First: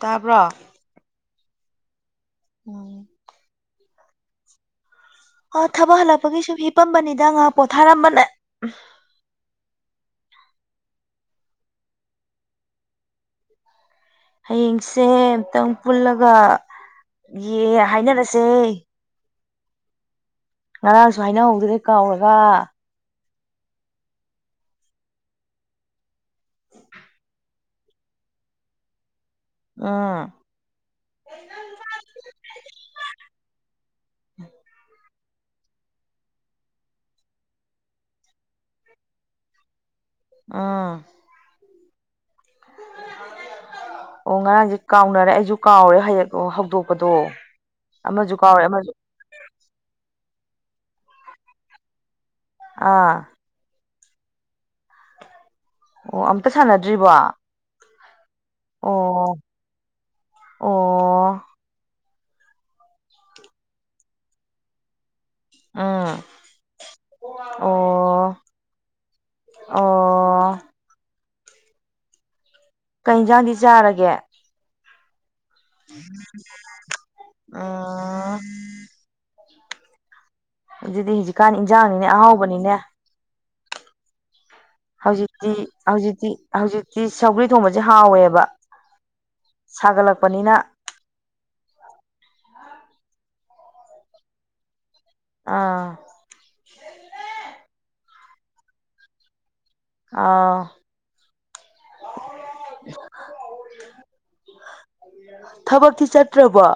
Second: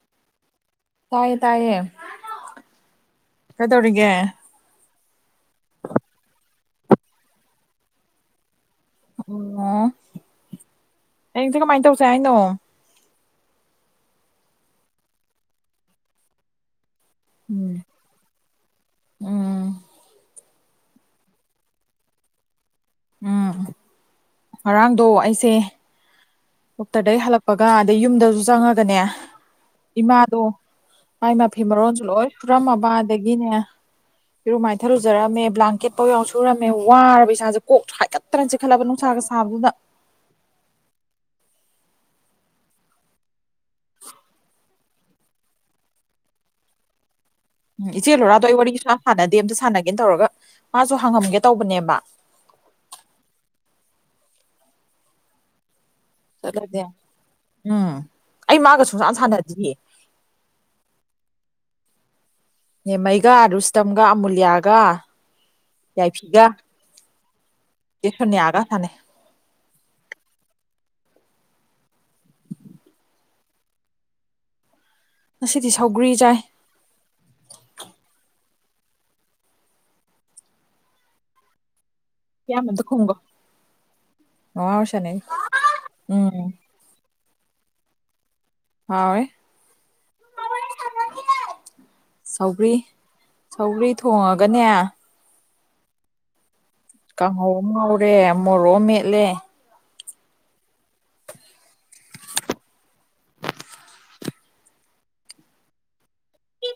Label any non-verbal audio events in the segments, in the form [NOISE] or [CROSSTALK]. ꯇꯥꯄ꯭ꯔ ꯇꯌꯦ ꯇꯥꯏꯌꯦ ꯎꯝ ꯀꯗꯧꯔꯒꯦ ꯑꯣ ꯊꯕꯛ ꯍꯜꯂꯛꯄꯒꯤ ꯁꯨꯝ ꯍꯤꯞꯄꯝꯕꯅꯤꯗ ꯉ ꯄꯣꯊꯥꯔꯝꯕꯅꯦ ꯑꯣ ꯍꯌꯦꯡꯁꯦ ꯀꯃꯥꯏꯅ ꯇꯧꯁꯦ ꯍꯥꯏꯅꯣ ꯍꯌꯦꯡꯁꯦ ꯑꯃꯨꯇꯪ ꯄꯨꯜꯂꯒ ꯌꯦ ꯎꯝ ꯍꯥꯏꯅꯔꯁꯦ ꯎꯝ ꯉꯔꯥꯡꯁꯨ ꯍꯥꯏꯅꯍꯧꯗꯨ꯭ꯔꯦ ꯀꯥꯎꯔꯒ ꯎꯝ ꯉꯔꯥꯡꯗꯣ ꯑꯩꯁꯦ ꯗꯣꯛꯇꯔꯗꯒꯤ ꯍꯜꯂꯛꯄꯒ ꯑꯗꯩ ꯌꯨꯝꯗꯁꯨ ꯆꯪꯉꯒꯅꯦ ꯎꯝ ꯏꯃꯥꯗꯣ ꯃꯥꯏ ꯃꯐꯤ ꯃꯔꯣꯟꯁꯨ ꯂꯣꯏ ꯄꯨꯔꯝꯃꯕꯗꯒꯤꯅꯦ ꯐꯔꯣ ꯃꯥꯏꯊꯥ ꯐꯖꯔꯝꯃꯦ ꯕ꯭ꯂꯥꯡꯀꯦꯠꯥꯎ ꯌꯥꯎ ꯁꯨꯔꯝꯃꯦ ꯋꯥꯔꯕ ꯏꯁꯥꯁꯦ ꯀꯣꯛ ꯍꯥꯏꯒꯠꯇꯅ ꯆꯤꯛꯈꯠꯂꯕ ꯅꯨꯡꯁꯥꯒ ꯁꯥꯕꯗꯨꯗ ꯑꯥ ꯑꯣ ꯉꯔꯥꯡꯁꯦ ꯀꯥꯎꯅꯔꯦ ꯑꯩꯁꯨ ꯀꯥꯎꯔꯦ ꯍꯌꯦꯡ ꯍꯧꯗꯣꯛꯄꯗꯣ ꯎꯝ ꯏꯆꯦꯜ ꯑꯃꯁꯨ ꯂꯨꯔꯥꯗꯣ ꯑꯩ ꯀꯥꯎꯔꯦ ꯋꯥꯔꯤꯁꯨ ꯑꯃꯁꯨ ꯁꯥꯟꯅꯗꯦ ꯑꯝꯇ ꯁꯥꯟꯅꯒꯦꯅ ꯇꯧꯔꯒ ꯃꯥꯁꯨ ꯍꯪꯉꯝꯒꯦ ꯇꯧꯕꯅꯦꯕ ꯑꯥ ꯑꯣ ꯑꯝꯇ ꯆꯠꯂꯗꯤ ꯁꯥꯟꯅꯗ꯭ꯔꯤꯕꯣ ꯑꯣ ꯎꯝ ꯑꯩ ꯃꯥꯒ ꯁꯨꯡꯁꯥꯟ ꯁꯥꯟꯅꯗꯤꯌꯦ ꯑꯣ ꯅꯦꯝꯃꯩꯒ ꯔꯨꯁꯇꯝꯒ ꯑꯃꯨꯂꯤꯌꯥꯂꯤꯌꯥꯒ ꯎꯝ ꯌꯥꯏꯐꯤꯒ ꯆꯦ ꯑꯣ ꯁꯣꯅꯤꯌ ꯒ ꯁꯥꯟꯅꯩ [UNINTELLIGIBLE] ꯑꯣ ꯌꯦꯟꯖꯥꯡꯗꯤ ꯆꯥꯔꯒꯦ ꯉꯁꯤꯗꯤ ꯁꯧꯒ꯭ꯔꯤ ꯆꯥꯏ ꯑ ꯑꯗꯨꯗꯤ ꯍꯧꯖꯤꯛꯀꯥꯟ ꯏꯟꯖꯥꯡꯅꯤꯅꯦ ꯏꯌꯥꯝꯕ ꯑꯍꯥꯎꯕꯅꯤꯅꯦ ꯑꯝꯇ ꯈꯨꯝꯒꯣ ꯃꯃꯥ ꯍꯣꯏ ꯁꯥꯟꯅꯩ ꯍꯧꯖꯤꯛꯇꯤ ꯍꯧꯖꯤꯛꯇꯤ ꯎꯝ ꯍꯧꯖꯤꯛꯇꯤ ꯁꯧꯒ꯭ꯔꯤ ꯊꯣꯡꯕꯁꯦ ꯍꯥꯎꯋꯦꯕ ꯍꯥꯎꯋꯦ ꯁꯥꯒꯠꯂꯛꯄꯅꯤꯅ ꯁꯧꯒꯔꯤ ꯊꯣꯡꯉꯒꯅꯦ ꯑꯥ ꯀꯥꯡꯍꯧ ꯑꯃ ꯉꯧꯔꯦ ꯃꯣꯔꯣꯛ ꯑꯃ ꯃꯦꯠꯂꯦ ꯑꯥ [INAUDIBLE] ꯊꯕꯛꯇꯤ ꯆꯠꯇ꯭ꯔꯕꯣ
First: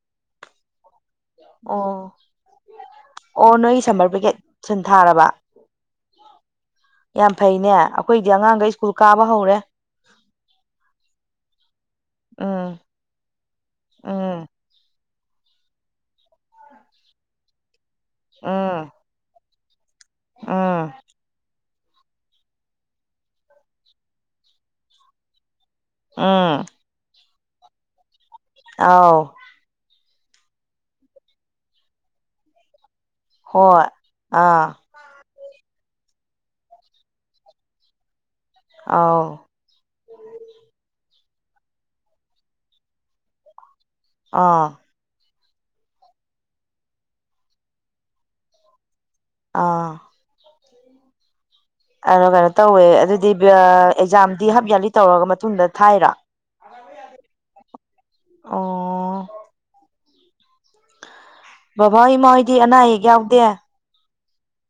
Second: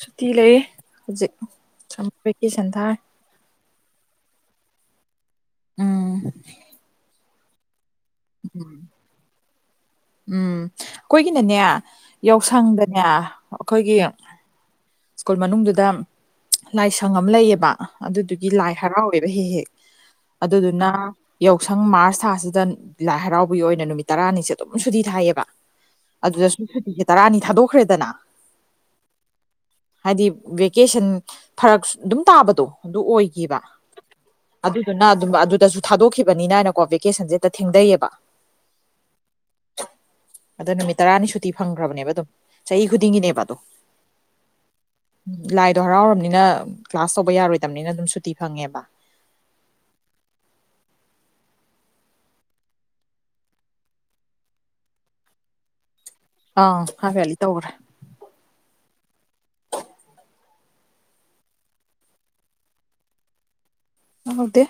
ꯁꯨꯇꯤ ꯂꯩ ꯍꯧꯖꯤꯛ ꯑꯣ ꯁꯃꯔ ꯚꯦꯀꯦꯁꯟ ꯊꯥꯔꯤ ꯑꯣ ꯅꯣꯏ ꯁꯝꯃꯔ ꯕꯦꯀꯦꯠ ꯁꯟ ꯊꯥꯔꯕ ꯎꯝ ꯌꯥꯝ ꯐꯩꯅꯦ ꯑꯈꯣꯏꯗꯤ ꯑꯉꯥꯡꯒ ꯁ꯭ꯀꯨꯜ ꯀꯥꯕ ꯍꯧꯔꯦ ꯎꯝ ꯑꯩꯈꯣꯏꯒꯤꯅꯅꯦ ꯎꯝ ꯌꯥꯎꯁꯪꯗꯅꯦ ꯑꯩꯈꯣꯏꯒꯤ ꯎꯝ [INAUDIBLE] ꯁ꯭ꯀꯨꯜ ꯃꯅꯨꯡꯗꯨꯗ ꯂꯥꯏꯁꯪ ꯑꯃ ꯂꯩꯌꯦꯕ ꯑꯗꯨꯗꯨꯒꯤ ꯂꯥꯏ ꯎꯝ ꯍꯔꯥꯎꯋꯦꯕ ꯍꯦꯛ ꯍꯦꯛ ꯎꯝ ꯑꯗꯨꯗꯨꯅ ꯌꯥꯎꯁꯪ ꯃꯥꯔꯁ ꯊꯥꯁꯤꯗ ꯂꯥꯏ ꯍꯔꯥꯎꯕꯒꯤ ꯑꯣꯏꯅ ꯅꯨꯃꯤꯠ ꯇꯔꯥꯅꯤꯁꯦ ꯑꯗꯨꯝ ꯁꯨꯗꯤ ꯊꯥꯏꯌꯦꯕ ꯑꯗꯨꯗ ꯁꯨꯝ ꯎꯝ ꯁꯨꯇꯤꯁꯦ ꯇꯔꯥꯅꯤ ꯊꯥꯗꯣꯛꯈ꯭ꯔꯦꯗꯅ ꯑꯥꯎ ꯍꯥꯏꯗꯤ ꯚꯦꯀꯦꯁꯟ ꯐꯔꯛ ꯑꯗꯨꯝ ꯇꯥꯕꯗꯣ ꯑꯗꯨ ꯑꯣꯏꯈꯤꯕ ꯍꯣꯏ ꯑꯥ ꯑꯗꯨꯗꯨꯅ ꯑꯗꯨꯝ ꯑꯗꯨꯗꯁꯨ ꯊꯥꯗꯣꯛꯈꯤꯕꯅꯤꯅꯅꯀꯣ ꯚꯦꯀꯦꯁꯟꯁꯦ ꯊꯦꯡꯗꯩꯌꯦꯕ ꯑꯥꯎ ꯑꯗꯣ ꯅꯨꯃꯤꯠ ꯇꯔꯥꯅꯤ ꯁꯨ ꯇꯤ ꯐꯪꯈ꯭ꯔꯕꯅꯦꯕ ꯑꯗꯨꯝ ꯆꯍꯤ ꯈꯨꯗꯤꯡꯒꯤꯅꯦꯕ ꯑꯗꯣ ꯑꯥ ꯎ ꯂꯥꯏꯗꯣ ꯍꯔꯥꯎꯔꯕꯅꯤꯅ ꯀ꯭ꯂꯥꯁ ꯇꯧꯕ ꯌꯥꯔꯣꯏꯗꯕꯅꯤꯅ ꯑꯗꯨꯝ ꯁꯨꯇꯤ ꯐꯪꯉꯦꯕ ꯑꯥ ꯑꯣ ꯀꯩꯅꯣ ꯇꯧꯋꯦ ꯑꯗꯨꯗꯤ ꯑꯦꯛꯖꯥꯝꯗꯤ ꯍꯥꯞ ꯏꯌꯥꯔꯂꯤ ꯇꯧꯔꯒ ꯃꯇꯨꯡꯗ ꯊꯥꯏꯔꯥ ꯑꯥꯎ ꯍꯥꯞ ꯏꯌꯥꯔꯂꯤ ꯇꯧꯒꯔꯦ ꯑꯣ ꯕꯕꯥ ꯏꯃꯥꯍꯣꯏꯗꯤ ꯑꯅꯥ ꯑꯌꯦꯛ ꯌꯥꯎꯗꯦ ꯌꯥꯎꯗꯦ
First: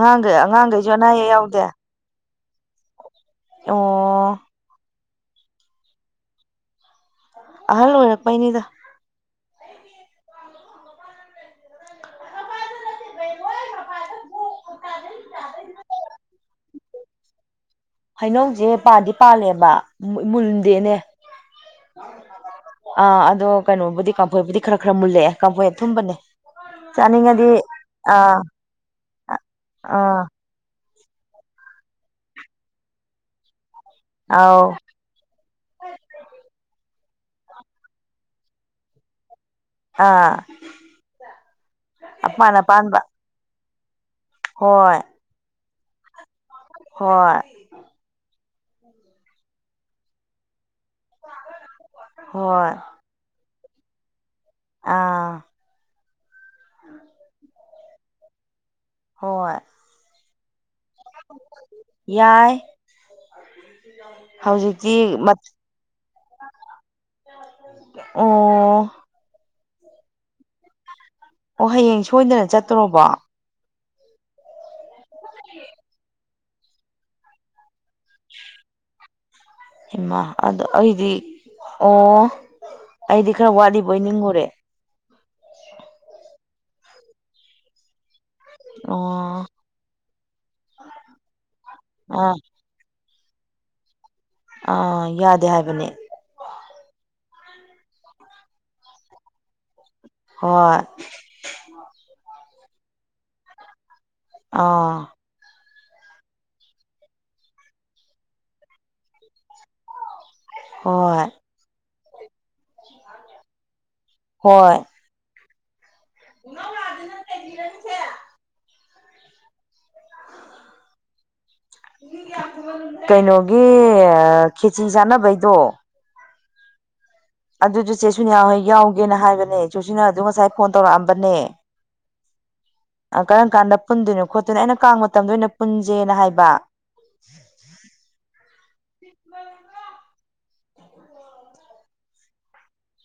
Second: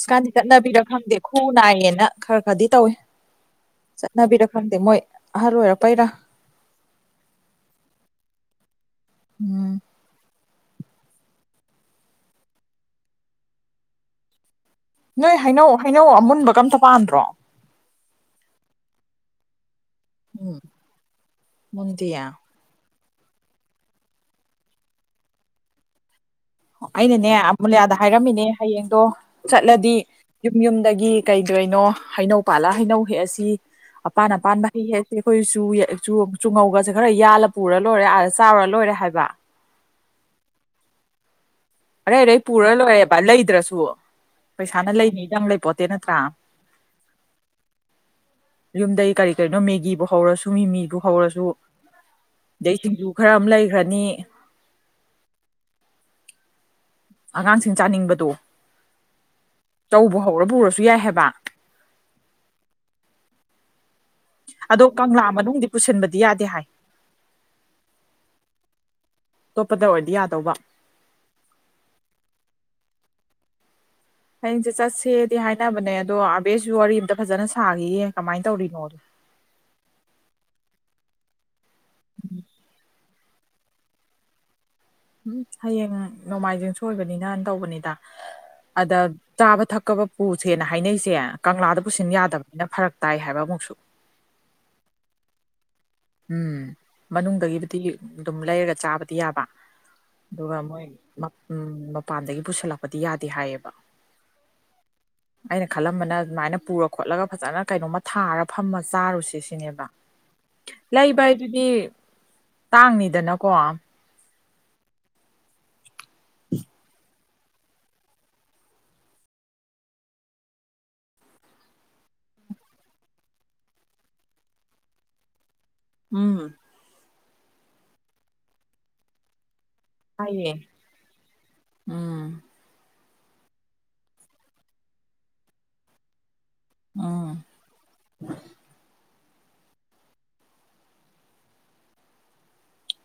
ꯁꯤꯀꯥꯟꯗꯤ ꯆꯠꯅꯕꯤꯔ ꯑꯉꯥꯡꯈꯩꯁꯨ ꯑꯅꯥ ꯈꯪꯗꯦ ꯑꯌꯦꯛ ꯈꯨꯎ ꯌꯥꯎꯗꯦ ꯅꯥꯏꯌꯦꯅ ꯈꯔ ꯈꯔꯗꯤ ꯇꯧꯋꯤ ꯑꯣ ꯆꯠꯅꯕꯤꯔ ꯈꯪꯗꯦ ꯃꯣꯏ ꯑꯍꯜ ꯑꯣꯏꯔꯄꯩꯔꯥ ꯑꯍꯜ ꯑꯣꯏꯔꯛꯄꯩꯅꯤꯗ ꯎꯝ ꯅꯣꯏ ꯍꯩꯅꯧ ꯍꯩꯅꯧ ꯑꯃꯨꯟꯕꯀ ꯑꯝꯇ ꯄꯥꯟꯗ꯭ꯔꯣ ꯍꯩꯅꯧꯁꯦ ꯄꯥꯟꯗꯤ ꯄꯥꯜꯂꯦꯕ ꯎꯝ ꯃꯨꯟꯗꯦꯅꯦ ꯃꯨꯟꯗꯦꯌꯦ ꯑꯥ ꯑꯗꯣ ꯀꯩꯅꯣꯕꯨꯗꯤ ꯀꯥꯝꯐꯣꯏꯕꯨꯗꯤ ꯈꯔ ꯈꯔ ꯃꯨꯜꯂꯛꯑꯦ ꯀꯥꯝꯐꯣꯏ ꯑꯊꯨꯝꯕꯅꯦ ꯑꯩꯅꯅꯦ ꯆꯥꯅꯤꯡꯉꯗꯤ ꯑꯃꯨꯂꯤꯌꯥꯗ ꯑꯥ ꯍꯥꯏꯔꯝꯃꯤꯅꯦ ꯍꯌꯦꯡꯗꯣ ꯆꯠꯂꯗꯤ ꯑꯥ ꯌꯨꯝ ꯌꯨꯝ ꯗꯒꯤ ꯀꯩꯒꯩꯅꯣ ꯍꯩꯅꯧ ꯄꯥꯜꯂ ꯍꯩꯅꯧ ꯍꯦꯛꯑꯁꯤ ꯑꯄꯥꯟ ꯑꯥꯎ ꯑꯄꯥꯟꯕ ꯍꯩ ꯍꯦꯛꯑꯁꯤ ꯑꯩꯈꯣꯏ ꯆꯨ ꯆꯨ ꯆꯨꯉꯧꯒꯁꯦ ꯈꯔ ꯌꯥꯜꯂ ꯄꯨꯔ ꯂꯣꯏꯔꯦ ꯑꯗ ꯆꯥꯎꯔ ꯂꯣꯏꯔꯦ ꯍꯥꯏꯕ ꯑꯥ ꯑꯔꯩ ꯑꯔꯩ ꯑꯄꯥꯟ ꯄꯨꯔ ꯑꯄꯥꯟꯕ ꯂꯣꯏꯔꯦꯕ ꯂꯩꯗ꯭ꯔꯁꯨ ꯄꯩꯁꯥꯅ ꯍꯣꯏ ꯂꯩꯅꯤꯗꯪ ꯂꯩ ꯄꯣꯠꯇꯦ ꯅꯠꯇ꯭ꯔꯥ ꯍꯣꯏ ꯌꯨꯝꯗꯩ ꯀꯔꯤ ꯀꯔꯤꯅꯣ ꯃꯦꯒꯤꯕꯨ ꯍꯧꯔꯁꯨ ꯃꯤꯃꯤ ꯍꯧꯔꯁꯨ ꯍꯣꯏ ꯑꯗꯩ ꯁꯤꯡꯖꯨ ꯈꯔ ꯑꯃ ꯂꯩꯈ꯭ꯔꯅꯤ ꯑꯥ ꯑꯉꯥꯡꯁꯤꯡ ꯆꯥꯅꯤꯡꯕꯗꯣ ꯍꯣꯏ ꯆꯧꯕꯨ ꯍꯧꯔ ꯄꯨꯔꯁꯨ ꯌꯥꯏ ꯍꯥꯏꯦꯕ ꯌꯥꯏ ꯑꯗꯣ ꯍꯧꯖꯤꯛꯇꯤ ꯀꯪꯂꯥ ꯑꯣ ꯃꯅꯨꯡꯗꯗꯤ ꯄꯨꯁꯤꯟꯕꯗꯤ ꯌꯥꯗꯦ ꯍꯥꯏ ꯑꯣ ꯑꯇꯣꯞꯄꯗ ꯑꯣꯏꯔꯗꯤ ꯌꯥꯗꯧꯕ ꯑꯣ ꯍꯌꯦꯡ ꯁꯣꯏꯗꯅ ꯆꯠꯇꯣꯔꯣꯕꯣ ꯍꯌꯦꯡꯁꯦ ꯆꯠꯁꯦꯗꯤ ꯍꯥꯏꯅꯕꯅꯦ ꯑꯗꯣ ꯑꯥꯕꯦꯁꯁꯨ ꯋꯥꯔꯤ ꯑꯃꯝꯇ ꯐꯖꯅ ꯁꯥꯒꯦ ꯍꯃ ꯑꯗ ꯑꯩꯗꯤ ꯑꯣ ꯑꯩꯗꯤ ꯈꯔ ꯋꯥꯠꯂꯤꯕꯣꯏ ꯅꯤꯡꯉꯨꯔꯦ ꯎꯝ ꯍꯌꯦꯡ ꯅꯣꯡꯃꯥꯏꯖꯤꯡ ꯁꯣꯏꯕꯅꯤꯅꯅ ꯇꯧꯕꯅꯤꯗ ꯑꯗ ꯑꯣ ꯆꯥꯕ ꯊꯛꯀꯕ ꯄꯨꯁꯦꯅ ꯍꯥꯏꯅꯩꯁꯦ ꯀꯪꯂꯥꯗ ꯄꯨꯁꯤꯟ ꯑꯥ ꯌꯥꯗꯕꯅꯤꯅ ꯐꯔꯛ ꯇꯥꯏ ꯍꯥꯏꯕ ꯑꯃꯨꯛꯁꯨ ꯑꯥ ꯌꯥꯗꯦ ꯍꯥꯏꯕꯅꯦ ꯎꯝ ꯃꯅꯨꯡꯗꯒꯤꯕꯨꯗꯤ ꯑꯗꯨꯝ ꯂꯩꯔꯒ ꯆꯥꯕꯗꯤ ꯌꯥꯕ ꯑꯗꯨꯒ ꯍꯣꯏ ꯃꯣꯏ ꯃꯄꯥꯟꯗꯒꯤ ꯄꯨꯁꯜꯂꯛꯄꯗꯤ ꯌꯥꯗꯦ ꯍꯥꯏꯌꯦꯕ ꯑꯥ ꯑꯩꯅ ꯈꯜꯂꯝꯕꯅ ꯑꯗꯨꯃꯥꯏꯅ ꯄꯨꯔ ꯈꯣꯠꯂꯒ ꯐꯖꯅ ꯀꯩꯅꯣꯝꯃ ꯊꯥꯔ ꯐꯝꯃ ꯆꯥꯔꯨꯁꯤ ꯁꯤꯅꯦꯕ ꯂꯩꯕ ꯍꯣꯏ ꯍꯥꯏꯗꯨꯗꯤ ꯇꯥꯡꯅꯤꯗꯅꯀꯣ ꯍꯣꯏ ꯎꯝ ꯔ ꯊ ꯀꯩꯅꯣꯒꯤ ꯈꯦꯆꯤ ꯆꯥꯟꯅꯕꯩꯗꯣ ꯍꯝ ꯑꯗꯨꯗꯨ ꯆꯦ ꯁ ꯌꯥꯎꯒꯦꯅ ꯍꯥꯏꯕꯅꯦ ꯆꯆꯨꯁꯤꯅ ꯑꯗꯨ ꯍꯥꯏꯌꯦ ꯉꯁꯥꯏ ꯐꯣꯟ ꯇꯧꯔꯛꯑꯝꯕꯅꯦ ꯎꯝ ꯀꯔꯝ ꯀꯥꯟꯗ ꯄꯨꯟꯗꯣꯏꯅꯣ ꯈꯣꯠꯇꯣꯏꯅꯣ ꯑꯩꯅ ꯀꯥꯡꯕ ꯃꯇꯝꯗ ꯑꯣꯏꯅ ꯄꯨꯟꯁꯦꯅ ꯍꯥꯏꯕ ꯑꯥ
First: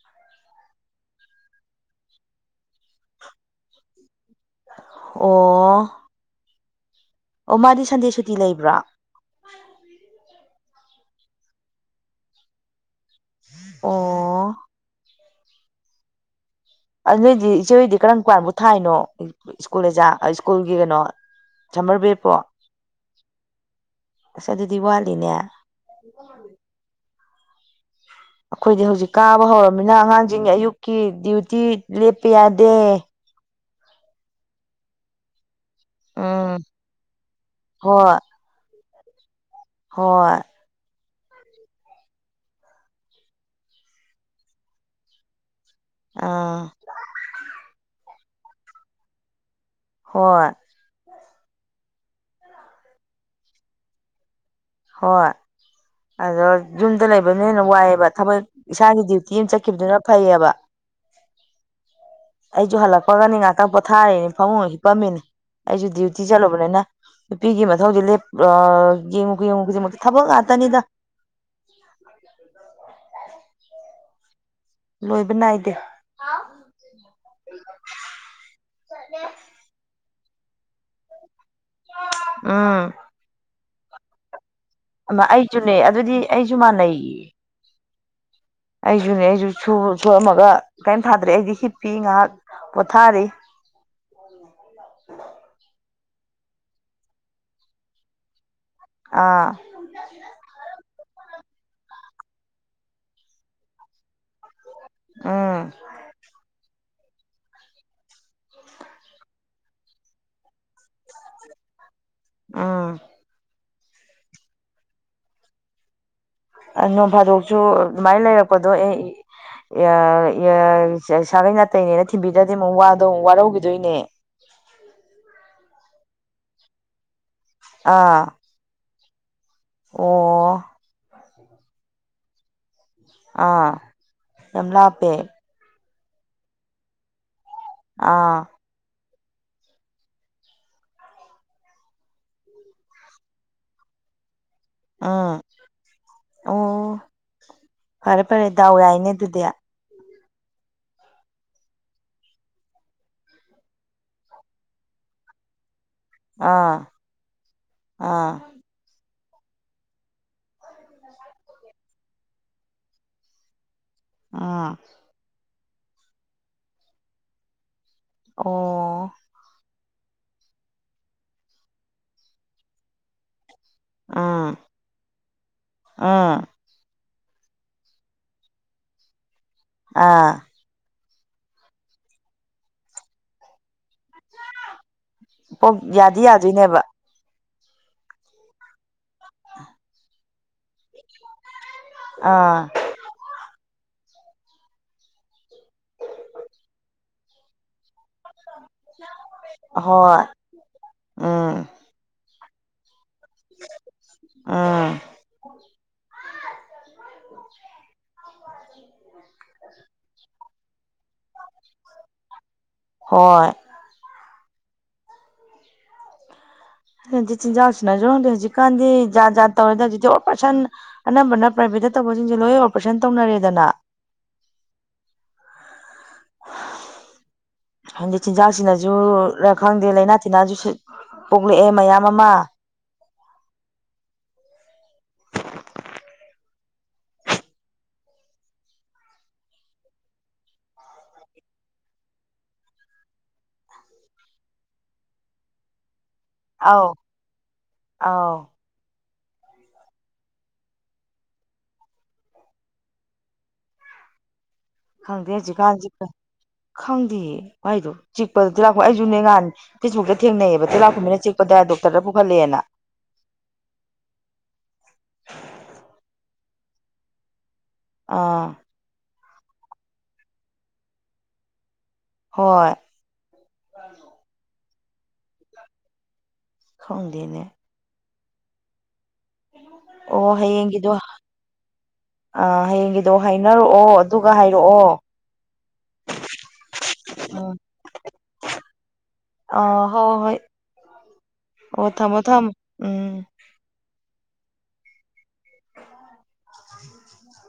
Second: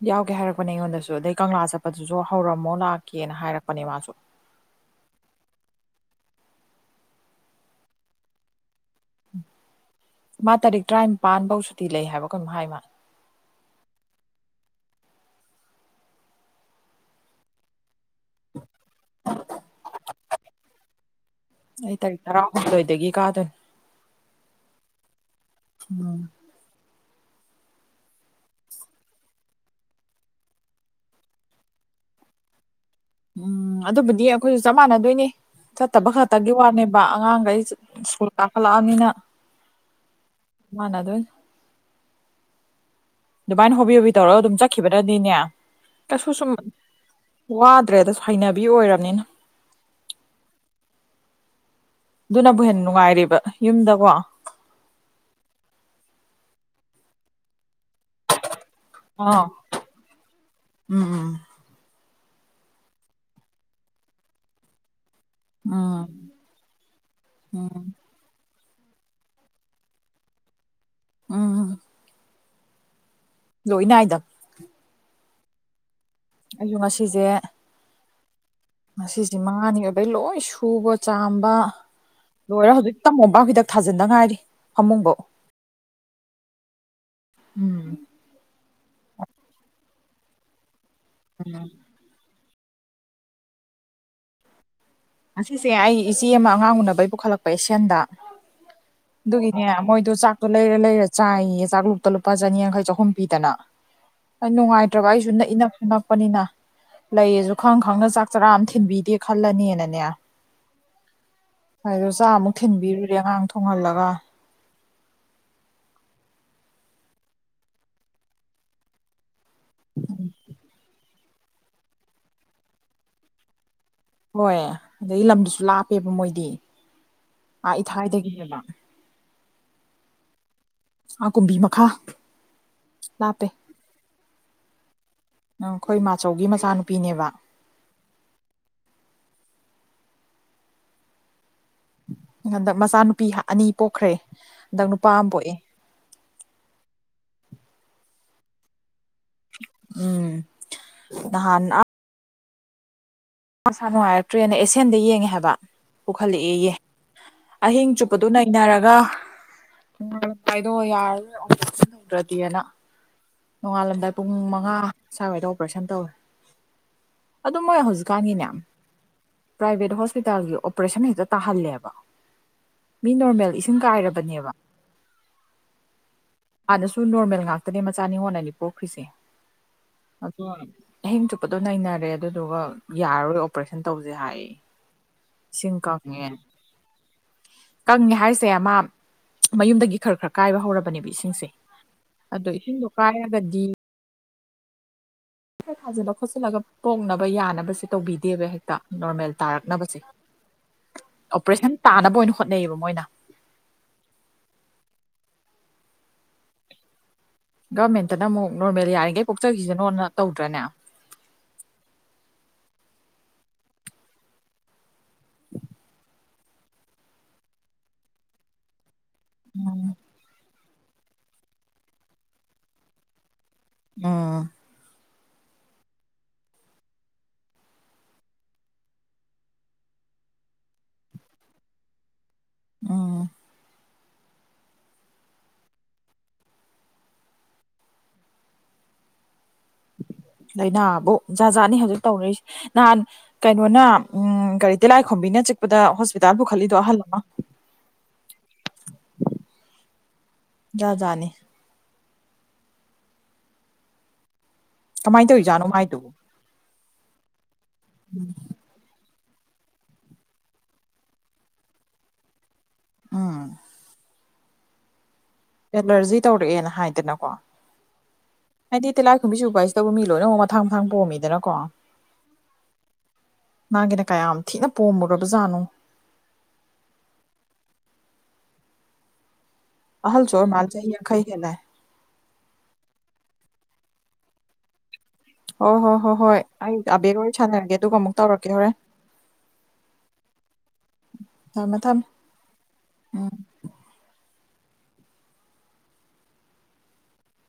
ꯌꯥꯎꯒꯦ ꯍꯥꯏꯔꯛꯄꯅꯦ ꯑꯩꯉꯣꯟꯗꯁꯨ ꯑꯗꯩ ꯀꯪꯂꯥ ꯆꯠꯄꯗꯨꯁꯨ ꯍꯧꯔꯝꯃꯣ ꯂꯥꯛꯀꯦꯅ ꯍꯥꯏꯔꯛꯄꯅꯦ ꯃꯥꯁꯨ ꯑꯣ ꯑꯣ ꯃꯥꯗꯤ ꯁꯟꯗꯦ ꯁꯨꯇꯤ ꯂꯩꯕ꯭ꯔꯥ ꯃꯥ ꯇꯥꯔꯤꯛ ꯇꯔꯥꯅꯤꯄꯥꯟꯐꯧ ꯁꯨꯇꯤ ꯂꯩ ꯍꯥꯏꯕ ꯀꯩꯅꯣ ꯍꯥꯏ ꯃꯥ ꯑꯣ ꯑꯗꯨꯗꯩꯗꯤ ꯏꯆꯦ ꯍꯗꯤ ꯀꯔꯝ ꯀꯥꯟꯕꯨ ꯊꯥꯏꯅꯣ ꯁ꯭ꯀꯨꯜ ꯑꯦꯖꯥ ꯁ꯭ꯀꯨꯜꯒꯤ ꯀꯩꯅꯣ ꯑꯩ ꯁꯝꯃꯔ ꯇꯥꯔꯤꯛ ꯕ꯭ꯔꯦꯛꯄꯣ ꯇꯔꯥꯍꯨꯝꯗꯣꯏꯗꯒꯤ ꯀꯥꯗꯅꯨ ꯑꯁ ꯑꯗꯨꯗꯤ ꯋꯥꯠꯂꯤꯅꯦ ꯑꯩꯈꯣꯏꯗꯤ ꯍꯧꯖꯤꯛ ꯀꯥꯕ ꯍꯧꯔꯕꯃꯤꯅ ꯑꯉꯥꯡꯁꯤꯡꯒꯤ ꯑꯌꯨꯛꯀꯤ ꯗ꯭ꯌꯨꯇꯤ ꯂꯦꯞꯄ ꯌꯥꯗꯦ ꯎꯝ ꯑꯗꯨꯕꯨꯗꯤ ꯑꯩꯈꯣꯏꯁꯨ ꯆꯞ ꯃꯥꯟꯅꯗꯣꯏꯅꯦ ꯆꯠꯇꯕ ꯈꯛꯇꯒꯤ ꯎꯝ ꯋꯥꯅꯦꯕ ꯑꯉꯥꯡꯈꯩ ꯍꯣꯏ ꯁ꯭ꯀꯨꯜ ꯀꯥꯈꯠꯂꯛꯑꯅꯤꯅ ꯍꯣꯏ ꯃꯥꯅ ꯑꯗꯨ ꯑꯗꯨꯃꯥꯏꯅ ꯍꯣꯕꯤ ꯍꯣꯕꯤ ꯇꯧꯔꯒ ꯑꯗꯨꯝ ꯆꯠꯈꯤꯕꯗꯗꯤꯅꯦ ꯀꯩꯁꯨ ꯁꯨꯝ ꯑꯥ ꯋꯥꯗ꯭ꯔꯦꯗꯁꯨ ꯍꯩꯅꯕꯤ ꯑꯣꯏꯔꯕꯅꯤꯅ ꯍꯣꯏ ꯑꯗꯨꯅꯕꯨ ꯍꯦꯟꯅ ꯅꯨꯡꯉꯥꯏꯔꯤꯕ ꯌꯨꯝꯗꯀꯣ ꯍꯣꯏ ꯑꯗꯣ ꯌꯨꯝꯗ ꯂꯩꯕꯅ ꯍꯦꯟꯅ ꯋꯥꯏꯑꯦꯕ ꯊꯕꯛ ꯏꯁꯥꯒꯤ ꯗ꯭ꯌꯨꯇꯤ ꯑꯥ ꯑꯃ ꯆꯠꯈꯤꯕꯗꯨꯅ ꯐꯩꯌꯦꯕ ꯎꯝ ꯑꯩꯁꯨ ꯍꯜꯂꯛꯄꯒꯅꯤ ꯉꯥꯏꯍꯥꯛꯇꯪ ꯄꯣꯊꯥꯔꯦꯅꯦ ꯐꯃꯨꯡꯁꯤ ꯄꯝꯃꯤꯅꯦ ꯎꯝ ꯑꯩꯁꯨ ꯗ꯭ꯌꯨꯇꯤ ꯎꯝ ꯆꯠꯂꯨꯕꯅꯤꯅ ꯅꯨꯄꯤꯒꯤ ꯃꯊꯧꯗꯤ ꯌꯦꯡꯉ ꯀ ꯍꯧꯖꯤꯛꯃꯛꯇꯤ ꯊꯕꯛ ꯉꯥꯛꯇꯅꯤꯗ ꯂꯣꯏꯍꯤꯅꯅꯥꯏꯗ ꯂꯣꯏꯕ ꯅꯥꯏꯗꯦ ꯑꯩꯁꯨ ꯉꯁꯤꯁꯦ ꯉꯁ ꯃꯉꯥꯅꯤ ꯑꯣꯏꯕꯩ ꯂꯣꯏ ꯁꯨꯕ ꯆꯥꯝꯕ ꯂꯣꯏꯔ ꯎꯝ ꯍꯧꯖꯤꯛ ꯇꯝꯃꯣꯝꯄꯥꯛ ꯈꯤꯗꯛ ꯊꯥꯖꯤꯟꯗ ꯉꯥꯏꯔꯤ ꯐꯃꯨꯡꯕꯧ ꯑꯩꯁꯨꯅꯦ ꯑꯗꯨꯗꯤ ꯑꯩꯁꯨ ꯃꯥꯟꯅꯩ ꯎꯝ ꯑꯩꯁꯨꯅꯦ ꯑꯩꯁꯨ ꯁꯑꯝꯃꯒ ꯀꯩꯝ ꯊꯥꯗꯔꯦ ꯑꯩꯗꯤ ꯍꯤꯠꯄꯤꯤ ꯉꯥꯏꯍꯥꯛ ꯄꯨꯊꯥꯔꯤ ꯑꯁꯤꯁꯦ ꯑꯩ ꯏꯆꯦ ꯑꯃ ꯑꯉꯥꯡ ꯎꯅꯕꯩ ꯄꯨꯈꯠꯂꯛꯄ ꯑꯦꯁꯤꯌꯥꯟꯗ ꯑꯥ ꯑꯗꯨꯒꯤꯅꯦ ꯃꯣꯏꯗꯣ ꯆꯥꯛꯇꯣ ꯂꯩꯔ ꯂꯩꯔꯁꯦ ꯆꯥꯏꯌꯦ ꯆꯥꯛꯂꯨꯇ ꯂꯨꯄꯥ ꯆꯅꯤꯌꯥꯡꯈꯩ ꯆꯍꯨꯝ ꯄꯤꯗꯅ ꯑꯩ ꯅꯨꯡꯉꯥꯏꯇ꯭ꯔꯕ ꯑꯩꯁꯨ ꯅꯛ ꯎꯝ ꯏꯅꯛꯁꯨ ꯅꯛꯄꯅꯤꯅ ꯂꯩꯌꯦꯁꯨ ꯈꯪ ꯈꯪꯅ ꯆꯥꯛ ꯆꯔꯥ ꯑꯃ ꯊꯤꯟꯕꯤꯗꯦ ꯈꯜꯂꯅꯤꯅꯅꯦ ꯍꯥꯏꯗꯣ ꯆꯥꯃꯨꯛ ꯎꯝ ꯊꯤꯟꯕꯤꯔꯨꯔꯦ ꯑꯉꯥꯡ ꯊꯣꯡꯍꯜꯂꯒ ꯅꯣꯡ ꯐꯥꯗꯣꯛꯁꯨ ꯑꯗꯨꯃꯥꯏꯅ ꯂꯩꯔꯛꯄꯗꯣ ꯑꯦ ꯁꯥꯒꯩ ꯅꯥꯇꯩꯅꯦꯅ ꯊꯤꯟꯕꯤꯗ꯭ꯔꯗꯤ ꯑꯃꯨꯛ ꯋꯥꯗꯣ ꯋꯥꯔꯧꯈꯤꯗꯣꯏꯅꯦ ꯍꯣꯏ ꯑꯗꯒꯤ ꯂꯝꯗꯨꯁꯨ ꯂꯥꯞꯄꯦꯕ ꯃꯣꯏꯗꯤ ꯑꯥ ꯏꯊꯥꯏꯗꯒꯤꯅꯦꯕ ꯑꯣ ꯑꯥ ꯀꯨꯝꯕꯤ ꯃꯈꯥ ꯂꯥꯞꯄꯦ ꯑꯥ ꯌꯥꯝꯂꯄꯦ ꯑꯩꯈꯣꯏ ꯃꯥꯆꯧꯒꯤ ꯃꯆꯥꯅꯨꯄꯤꯅꯦꯕ ꯑꯥ ꯍꯟꯗꯛ ꯃꯆꯥꯅꯨꯄꯤ ꯑꯅꯤ ꯄꯣꯛꯈ꯭ꯔꯦ ꯍꯟꯗꯛ ꯅꯨꯄꯥ ꯑꯃ ꯎꯝ ꯄꯣꯛꯏ ꯑꯣ ꯐꯔꯦ ꯐꯔꯦ ꯗꯥꯎ ꯌꯥꯏꯅꯦ ꯑꯗꯨꯗꯤ ꯎꯝ ꯅꯍꯥꯟ ꯃꯥꯁꯥ ꯅꯨꯡꯉꯥꯏꯔꯛꯇ꯭ꯔꯦꯅ ꯑꯦꯁꯤꯌꯥꯦꯟꯗ ꯌꯦꯡꯉꯦ ꯍꯥꯏꯕ ꯄꯨꯈꯠꯂꯛꯑꯦꯌꯦ ꯑꯍꯤꯡ ꯆꯨꯞꯄꯗꯨ ꯑꯥ ꯅꯩꯅꯔꯒ ꯥꯏꯗꯣ ꯌꯥꯔꯗꯤꯅ ꯅꯣꯡꯉꯥꯜꯂꯝꯗꯥꯏ ꯄꯨꯡ ꯃꯉꯥ ꯎꯝ ꯁ꯭ꯋꯥꯏꯋꯥꯏꯗ ꯑꯣꯄꯔꯦꯁꯟ ꯇꯧꯔꯦ ꯑꯗꯨ ꯃꯣꯏ ꯍꯧꯖꯤꯛ ꯀꯥꯡꯉꯤꯅ ꯑꯣ ꯄ꯭ꯔꯥꯏꯚꯦꯠ [UNINTELLIGIBLE] ꯁꯤꯡ ꯎꯝ ꯀꯥꯏꯔꯕꯅꯦꯕ ꯎꯝ ꯁꯨ ꯅꯣꯔꯃꯦꯜ ꯉꯥꯛꯇꯅꯦ ꯃꯆꯥꯅꯤꯉꯣꯜꯅꯅꯤ ꯄꯣꯛꯈ꯭ꯔꯤꯁꯦ ꯑꯥ ꯑꯍꯤꯡ ꯆꯨꯞꯄꯗꯣ ꯅꯩꯅꯔꯦ ꯑꯗꯨꯗꯨꯒ ꯌꯥꯔꯔꯣꯏ ꯑꯣꯄꯔꯦꯁꯟ ꯇꯧꯁꯦ ꯍꯥꯏ ꯄꯣ ꯌꯥꯗꯤ ꯌꯥꯗꯣꯏꯅꯦꯕ ꯀꯪꯉꯦ ꯍꯥꯏꯁꯦ ꯃꯥ ꯃꯌꯨꯝꯗꯒꯤ ꯈꯔ ꯈꯔ ꯀꯥꯏꯕ ꯍꯧꯔꯕꯅꯦꯕ ꯏꯁꯤꯡꯁꯦ ꯑꯗꯣ ꯑꯥ ꯏꯁꯤꯡꯗꯣ ꯀꯥꯏꯔꯒꯗꯤ ꯊꯥꯖꯤꯜꯂ ꯈꯣꯠꯆꯜꯂꯒ ꯄꯣꯛꯅꯕ ꯌꯥꯅꯕꯁꯦ ꯇꯧꯕꯤꯗꯦꯕ ꯍꯥꯏ ꯅꯣꯔꯃꯦꯜ ꯇꯥꯔꯛꯅꯕꯁꯦ ꯍꯣꯏ ꯑꯣꯄꯔꯦꯁꯟ ꯇꯥꯅꯕ ꯑꯣꯏꯅ ꯍꯣꯠꯅꯩꯌꯦꯕ ꯃꯣꯏꯅ ꯑꯥ ꯒꯚꯃꯦꯟꯇꯅ ꯑꯃꯨꯛ ꯅꯣꯔꯃꯦꯜ ꯌꯥꯔꯤꯈꯩ ꯄꯣꯛꯆꯈꯤꯁꯤꯅꯣꯅ ꯇꯧꯗ꯭ꯔꯅꯦ [UNINTELLIGIBLE] ꯍꯣꯏ [UNINTELLIGIBLE] ꯖꯤ ꯆꯤꯟꯖꯥꯎꯁꯤꯅꯖꯗꯤ ꯍꯧꯖꯤꯛꯀꯥꯟꯗꯤ ꯥꯠ ꯥꯠ ꯎꯝ ꯇꯧꯔꯗ ꯍꯧꯖꯤꯗꯤ ꯑꯣ ꯄꯔꯁꯟ ꯑꯅꯝꯕꯅ ꯄ꯭ꯔꯥꯏꯚꯦꯠꯇ ꯇꯧꯕꯁꯤꯡꯁꯦ ꯂꯣꯏ ꯑꯣꯄꯔꯦꯁꯟ ꯇꯧꯅꯔꯦꯗꯅ ꯑ [INAUDIBLE] ꯍꯥꯏꯗꯤ ꯆꯤꯟꯖꯥꯛꯁꯤꯅꯁꯨ ꯈꯪꯗꯦ ꯂꯥꯏꯅꯥ ꯇꯤꯟꯅꯥꯁꯨ ꯄꯣꯛꯂꯛꯑꯦ ꯃꯌꯥꯝ ꯑꯃ ꯎꯥ ꯎ ꯂꯥꯏꯅꯥꯕꯨ ꯖꯥ ꯖꯥꯠꯅꯤ ꯍꯧꯖꯤꯛ ꯇꯧꯅꯔꯤꯁꯦ ꯅꯍꯥꯟ ꯀꯩꯅꯣꯅ ꯎꯝ ꯀꯒꯥꯔꯤ ꯇꯤꯂꯥꯏ ꯈꯣꯝꯕꯤꯅ ꯑꯩꯅ ꯆꯤꯛꯄꯗ ꯍꯣꯁꯄꯤꯇꯥꯜ ꯄꯨꯈꯠꯂꯤꯗꯣ ꯑꯧ ꯑꯍꯜ ꯑꯃ ꯑꯧ ꯌꯥꯗꯥꯅꯤ ꯀꯃꯥꯏꯅ ꯈꯪꯗꯦ ꯇꯧꯔꯤꯖꯥꯠꯅꯣ ꯍꯧꯖꯤꯛꯀꯥꯟꯛ ꯃꯥꯏꯗꯨꯕꯨ ꯈꯪꯗꯦ ꯏꯗꯣ ꯆꯤꯛꯄꯗꯗꯤ ꯂꯥꯛꯄ ꯑꯩꯁꯨꯅꯦ ꯉꯥꯅꯤ ꯐꯦꯁꯕꯨꯛꯇ ꯊꯦꯡꯅꯩꯌꯦꯕ ꯇ ꯂꯥꯛꯄꯨꯃꯤꯅ ꯆꯦꯛꯛꯄꯗ ꯗꯣꯛꯇꯔꯗ ꯄꯨꯈꯠꯂꯦꯅ ꯑ ꯑꯦꯂꯔꯖꯤ ꯇꯧꯔꯛꯑꯦꯅ ꯍꯥꯏꯗꯅꯀꯣ ꯑꯥ ꯐꯨꯝꯕꯤ ꯁꯨꯄꯥꯏꯁꯤ ꯇꯕꯨ ꯃꯤ ꯂꯣꯏꯅꯃꯛꯨꯛ ꯃꯊꯥꯡ ꯃꯊꯥꯡ ꯄꯣꯝꯃꯤꯗꯅꯀꯣ ꯍꯣꯏ ꯅꯪꯒꯤꯅ ꯀꯌꯥꯝ ꯊꯤꯅ ꯄꯣꯝꯃꯨꯔꯕꯖꯥꯠꯅꯣ ꯈꯥꯎꯗꯅꯦ ꯑꯣ ꯑꯍꯜꯁꯨ ꯑꯣꯏꯔ ꯃꯥꯜꯂꯦ ꯍꯌꯦꯡꯒꯤꯗꯣ ꯆꯍꯤ ꯑ ꯌꯥꯡꯈꯩ ꯍꯦꯜꯂꯦ ꯍꯌꯦꯡꯗꯣ ꯍ ꯈꯅꯔꯛꯑꯣ ꯑꯗꯨꯒ ꯍꯥꯏꯔꯛꯑꯣ ꯍꯣꯏ ꯍꯣꯏ ꯍꯣ ꯍꯣꯏ ꯑꯩ ꯑꯕꯦꯒ ꯋꯥꯔꯤ ꯑꯣꯏꯅ ꯎꯝ ꯁꯥꯟꯅꯔꯒꯦ ꯑꯗꯨꯒ ꯑꯃꯨꯛ ꯇꯧꯔꯛꯀꯦ ꯍꯣꯔꯦ ꯑꯥ ꯍꯣꯏ ꯍꯣꯏ ꯑꯣ ꯊꯝꯃꯣ ꯊꯝꯃꯣ ꯎꯝ [INAUDIBLE]